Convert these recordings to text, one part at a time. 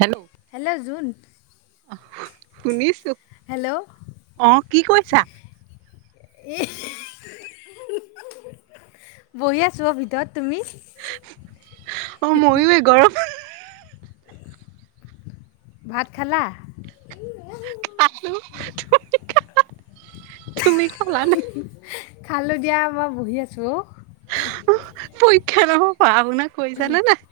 Hello hello জুোন তুনিছ hello কি কৈছা এই বহি আছোঁ অ ভিতৰত তুমি অ ময়ো গৰম ভাত খালা খাল তুমি খ তুমি খালা ন খালো দিয়া মই বহি আছোঁ অ পৰীক্ষা নহ পঢ় শুনা কৈছান নাই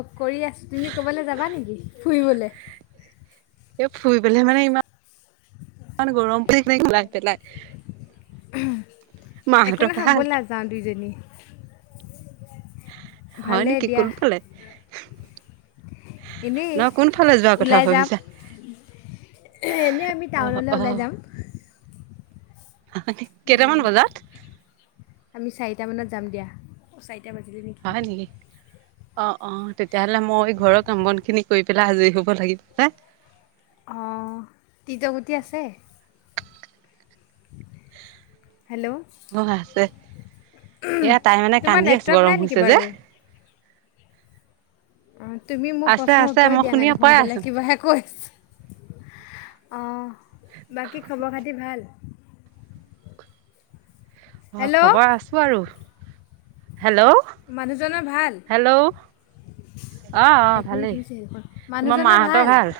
অঁ কৰি আছোঁ তুমি ক'ৰবাল যাবা নেকি ফুৰিবলৈ এ ফুৰি পেলাই মানে ইমান ই গৰম পৰি কিল পেলাই একো ন মাহঁতৰ হ'ব ভাল নাযাওঁ দুইজনী হয় ভালেই নেকি? দিয়া কোনফালে? এনেই ন কোনফালে যোৱা কথা ওলাই যাম ভাবিছা? এনেই আমি অ টাউনলৈ অ ওলাই যাম। [unintelligible] কেইটামান উম, বজাত? টামানত যাম দিয়া। অ' চাৰিটা বাজিলি নেকি! অ', অ', তেতিয়াহ'লে মই ঘৰৰ কাম বন খিনি কৰি পেলাই আজৰি হ'ব লাগিব পাই। অঁ, [unintelligible] আছে? [unintelligible] হেল্ল' [unintelligible] আছে। এয়া তাই মানে তোমাৰ কান্দি আছে, নেটৱৰ্ক গৰম নাই নেকি হৈছে যে। বাৰু অ', তুমি মোৰ আছে প্ৰশ্নৰ আছে উত্তৰে মই দিয়া শুনি নাই দেখোন, পাই আছো বেলেগ কিবাহে কৈ আছ অঁ। বাকী খবৰ খাতি ভাল? অ', হেল্ল' খবৰ আছো আৰু। হেল্ল'? মানুহজনৰ ভাল হেল্ল'? অ', এক অ', মিনিট ভালেই। হৈছে সেইখন তোমাৰ মানুহজনৰ মাহঁতৰ ভাল?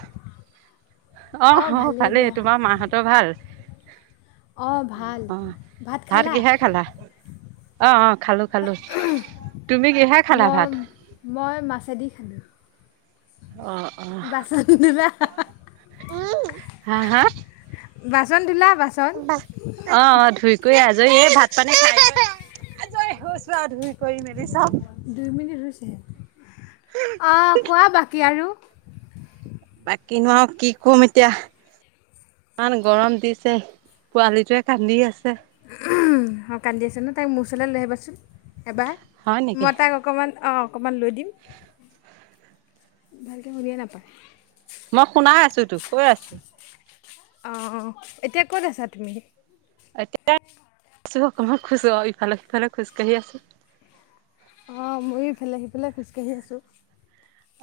অঁ, অহ ভালেই। তোমাৰ মাহঁতৰ ভাল? অঁ ভাল অ', অ'। ভাত কিহে খালা? অঁ, অঁ, খালো খালো। তুমি কিহে খালা মই ভাত মই মাছেদি খালো। অ অ বাচন হা হা [unintelligible] বাচন ধূলা? বাচন অ', অ', ধুই কৰি আজ [unintelligible] এ ভাত পানী খাই [unintelligible] আজৰি হৈছো আৰু ধুই কৰি মেলি। চব দুই মিনিট হৈছে। অঁ, কোৱা বাকী আৰু? কিনো আৰু কি কম এতিয়া। ইমান গৰম দিছে। পোৱালিটোৱে কান্দি আছে। [unintelligible] অ', কান্দি আছে ন'। তাক মোৰ ওচৰলৈ লৈ আহিবাচোন এবাৰ হয় নেকি মই তাক অকণমান অ অকণমান লৈ দিম। ভালকে শুনিয়ে নাপায়। মই শুনাই আছো তো, কৈ আছো। অঁ, এতিয়া ক'ত আছা তুমি? এতিয়া [unintelligible] আছো অকমান খোজ, অঁ ইফালে সিফালে খোজকাঢ়ি আছোঁ। অ', ময়ো ইফালে সিফালে খোজকাঢ়ি আছোঁ।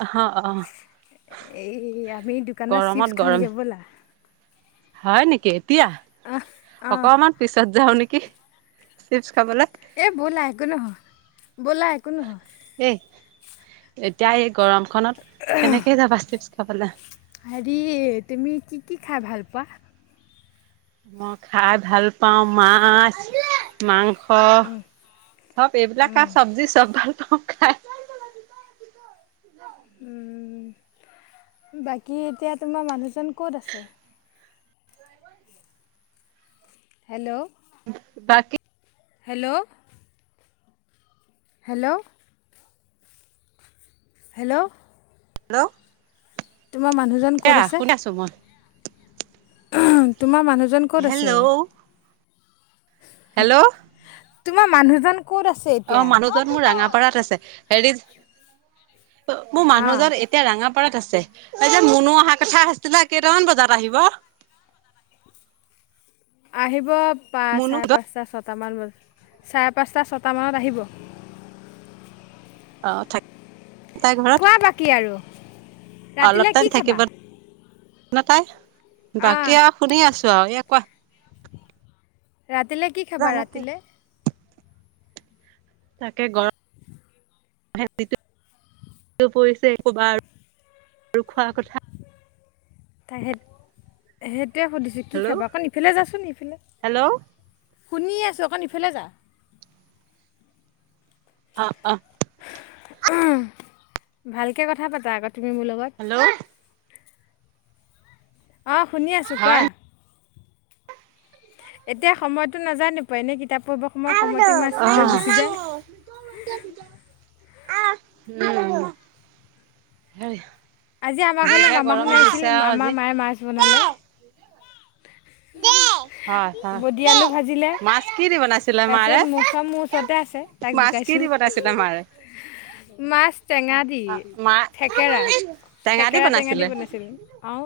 অহ, অহ। এই আমি দোকানত চিপছ গৰমত খাওঁগে গৰমে ব'লা। হয় নেকি, এতিয়া? আহ। অ', অকমান পিছত যাওঁ নেকি। কি? চিপছ খাবলে এই ব'লা একো নহয়। ব'লা একো নহয়। এই এতিয়া এই গৰমখনত কেনেকে যাবা চিপছ খাবলে? হেৰি, তুমি কি কি খাই ভাল পোৱা? মই খাই ভাল পাওঁ মাছ মাং স চব এইবিলাক। আৰু চবজি চব ভাল [unintelligible] উম, বাকী এতিয়া তোমাৰ মানুহজন ক'ত আছে? হেল্ল'? বাকী হেল্ল'? হেল্ল'? হেল্ল'? হেল্ল'? তোমাৰ মানুহজন এয়া ক'ত আছে? শুনি আছো মই উম তোমাৰ মানুহজন ক'ত হেল্ল' আছে হেল্ল' তোমাৰ মানুহজন ক'ত আছে অ এতিয়া? মানুহজন মোৰ ৰাঙাপাৰাত আছে হেৰি মোৰ অ', মানুহজন এতিয়া ৰাঙা পাৰাত আছে এ যে মুনু অহা কথা আছিলে কেইটামান বজাত আহিব আহিব পা মুনু অ চাৰে পাঁচটা ছটা ছটামান বজ চাৰে পাঁচটা ছটামানত আহিব অ থাক তাই ঘৰত খোৱা বাকী আৰু অলপ ৰাতিলৈ কি টাইম খাবা থাকিব শু ন তাই অঁ বাকী আৰু শুনি আছো আৰু এ কোৱা [unintelligible] ৰাতিলৈ কি খাবা জানো কি ৰাতিলৈ তাকে গ [unintelligible] ৰমে পৰিছে ক'ৰবাৰ আৰু খোৱাৰ কথা [unintelligible] তাই সেই সেইটোৱে সুধিছোঁ কি হেল্ল' খাব অকণ ইফালে যাচোন ইফালে হেল্ল' অ শুনিে আছোঁ অকণ ইফালে যা অ অহ উম ভালকে কথা পাতা আকৌ তুমি মোৰ লগত হেল্ল' হয় অ শুনি আছো কোৱা উম এতিয়া সময়তো নাজানো পোৱা এনে কিতাপ পঢ়িব সময় সময়তে ইমান স্পিডট গুচি যায় উ হ [unintelligible] আজি আমাৰ ঘৰলৈ মামা শুনাইছিল আজি মামাৰ মায়ে মাছ বনালে উম হয় মাছ কি দি বনাইছিলে তাৰপিছত মাৰে মৌচম মোৰ ওচৰতে আছে তাক কি জোকাইছোঁ দি পতাইছে তমাৰে মাছ টেঙা দি থেকেৰা টেঙা থেকেৰা টেঙা বনাইছিলে দি বনাইছিলো আহ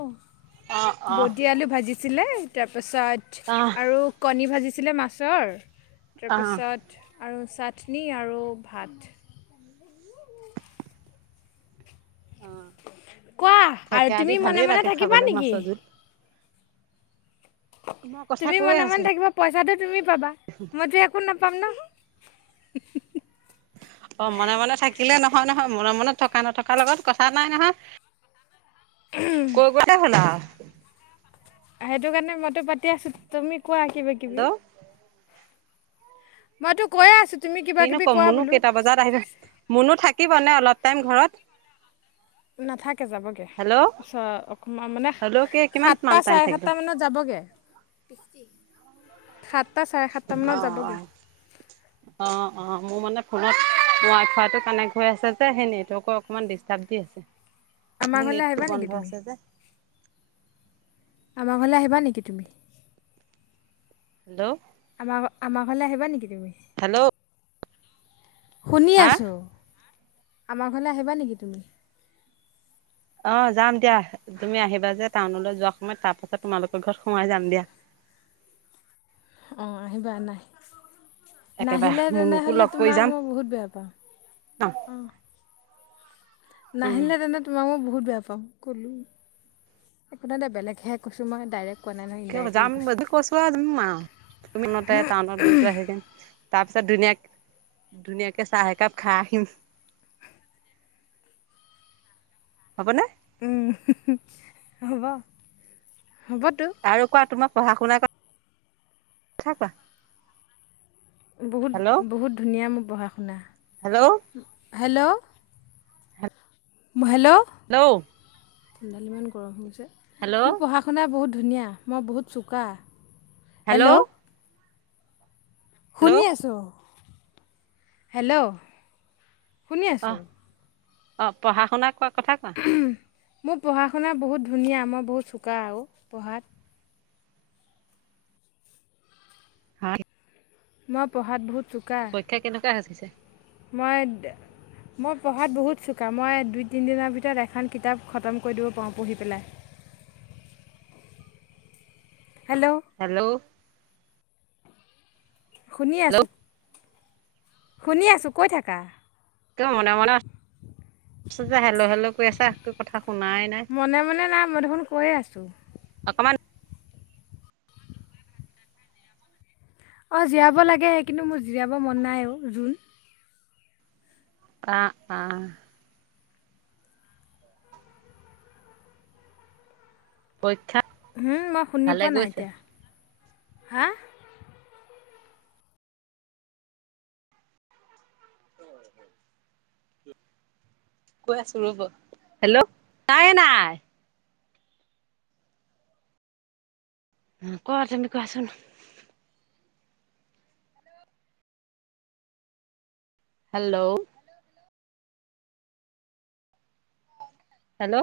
অ অ বটি আলু ভাজিছিলে তাৰপিছত অ আৰু কণী ভিছিল আছিলে মাছৰ অ তাৰপিছত আৰু চাটনি আৰু ভাত অ কোৱা আৰু থেকেৰা দি তুমি মনে ভালেই মনে লাগে থাকিবা খাবলৈ নেকি মাছৰ জোল মই কথা তুমি কৈয়ে মনে আছো মনে থাকিব পইচাটো তুমি পাবা মইতো একো নাপাম ন [inaudible] অ মনে মনে থাকিলে নহয় নহয় মনে মনে থকা নথকাৰ লগত কথা নাই নহয় ক গটা হল সেইটো কাৰণে মইতো পাতি আছো তুমি কোৱা কিবা কিবি হেল্ল' মই তো কৈ আছো কিনো কম মনো কেইটা বজাত আহিবা মনো থাকিব নে অলপ টাইম ঘৰত নাথাকে যাবগে হেল্ল' ওচ অকমান মানে হেল্ল' কি কিমান সাতটা মান টাইম চাৰে থাকিব সাতটা মানত যাবগে থাত সাতটা চাৰে সাতটাামানত যাবগৈ অ', অ', মোৰ মানে ফোনত ৱাই ফাইটো কানেক্ট হৈ আছে যে সেই নেটৱৰ্কৰ অকমান ডিষ্টাৰ দি আছে আমাৰ মোৰ ঘৰলৈ আহিবা নটটো নেকি বন্ধ তুমি আছে যে আমাৰ ঘৰলৈ আহিবা নেকি তুমি হেল্ল' আমাৰ ঘ আমাৰ ঘৰলৈ আহিবা নেকি তুমি হেল্ল' শুনি হা আছোঁ আমাৰ ঘৰলৈ আহিবা নেকি তুমি অ যাম দিয়া তুমি আহিবা যে টাউনলৈ যোৱা সময়ত তাৰ পাছত তোমালোকৰ ঘৰত সোমাই যাম দিয়া [inaudible] অ' আহিবা নাই। একেবাৰে নাহিলে মুনুকো তেনেহ'লে লগ কৰি তোমাক যাম মই বহুত বেয়া পাাম ন অ'। উম নাহিলে তেনে তোমাক মই বহুত বেয়া পাওঁ ক'লো একো নহয় দে বেলেগ কৈয়ছো, মই ডাইৰেক্ট কোৱা নাই নহয় কিহৰ পৰা ইনডাইৰেক্টলি যাম কৈছোঁ বুলি কছো আ যাম আ তুমি ফোনতে টাউনত গৈ পেলাই আহ। তাৰ পিছত ধুনীয়াক ধুনীয়াকে চাহ একাপ খাই আহিম। হ'বনে। হ'ব। হ'বতো আৰু কোৱা তোমাৰ পঢ়া শুনা কথা। কথা কোৱা। বহুত হেল্ল' বহুত ধুনীয়া মোৰ পঢ়া শুনা। হেল্ল' হেল্ল' হেল্ল' হেল্ল' কোনডাল ইমান গৰম হৈ গৈছে, হেল্ল' মোৰ পঢ়া শুনা বহুত ধুনীয়া মই বহুত চোকা। হেল্ল' হেল্ল' শুনি আছোঁ। হেল্ল' শুনি অ আছোঁ। অ' পঢ়া শুনা কোৱা কথা কোৱা। মোৰ পঢ়া শুনা বহুত ধুনীয়া। মই বহুত চোকা আৰু পঢ়াত। মই পঢ়াত বহুত চোকা। কিয় হাচিছে। মই মই পঢ়াত বহুত চোকা মই দুই তিনিদিনৰ ভিতৰত এখন কিতাপ খতম কৰি দিব পাৰোঁ পঢ়ি পেলাই। [inaudible] হেল্ল' হেল্ল' শুনি আছোঁ। হেল্ল' শুনি আছোঁ কৈ থাকা। তুমি মনে মনে আছা যে হেল্লো হেল্লো কৈ আছা কথা একো কথা। শুনাই নাই মনে মনে নাই মই দেখোন কৈয়ে আছোঁ। অকমান অ' জীয়াব লাগে কিন্তু মোৰ জীয়াব মন নাই অ' জোণ। আহ-আহ [unintelligible] উম, মই শুনি ভালে পোৱা নাই গৈছে এতিয়া হা। কৈ আছো ৰ'ব হেল্ল' নাইে নাই। উ, কোৱা তুমি কোৱাচোন। Hello hello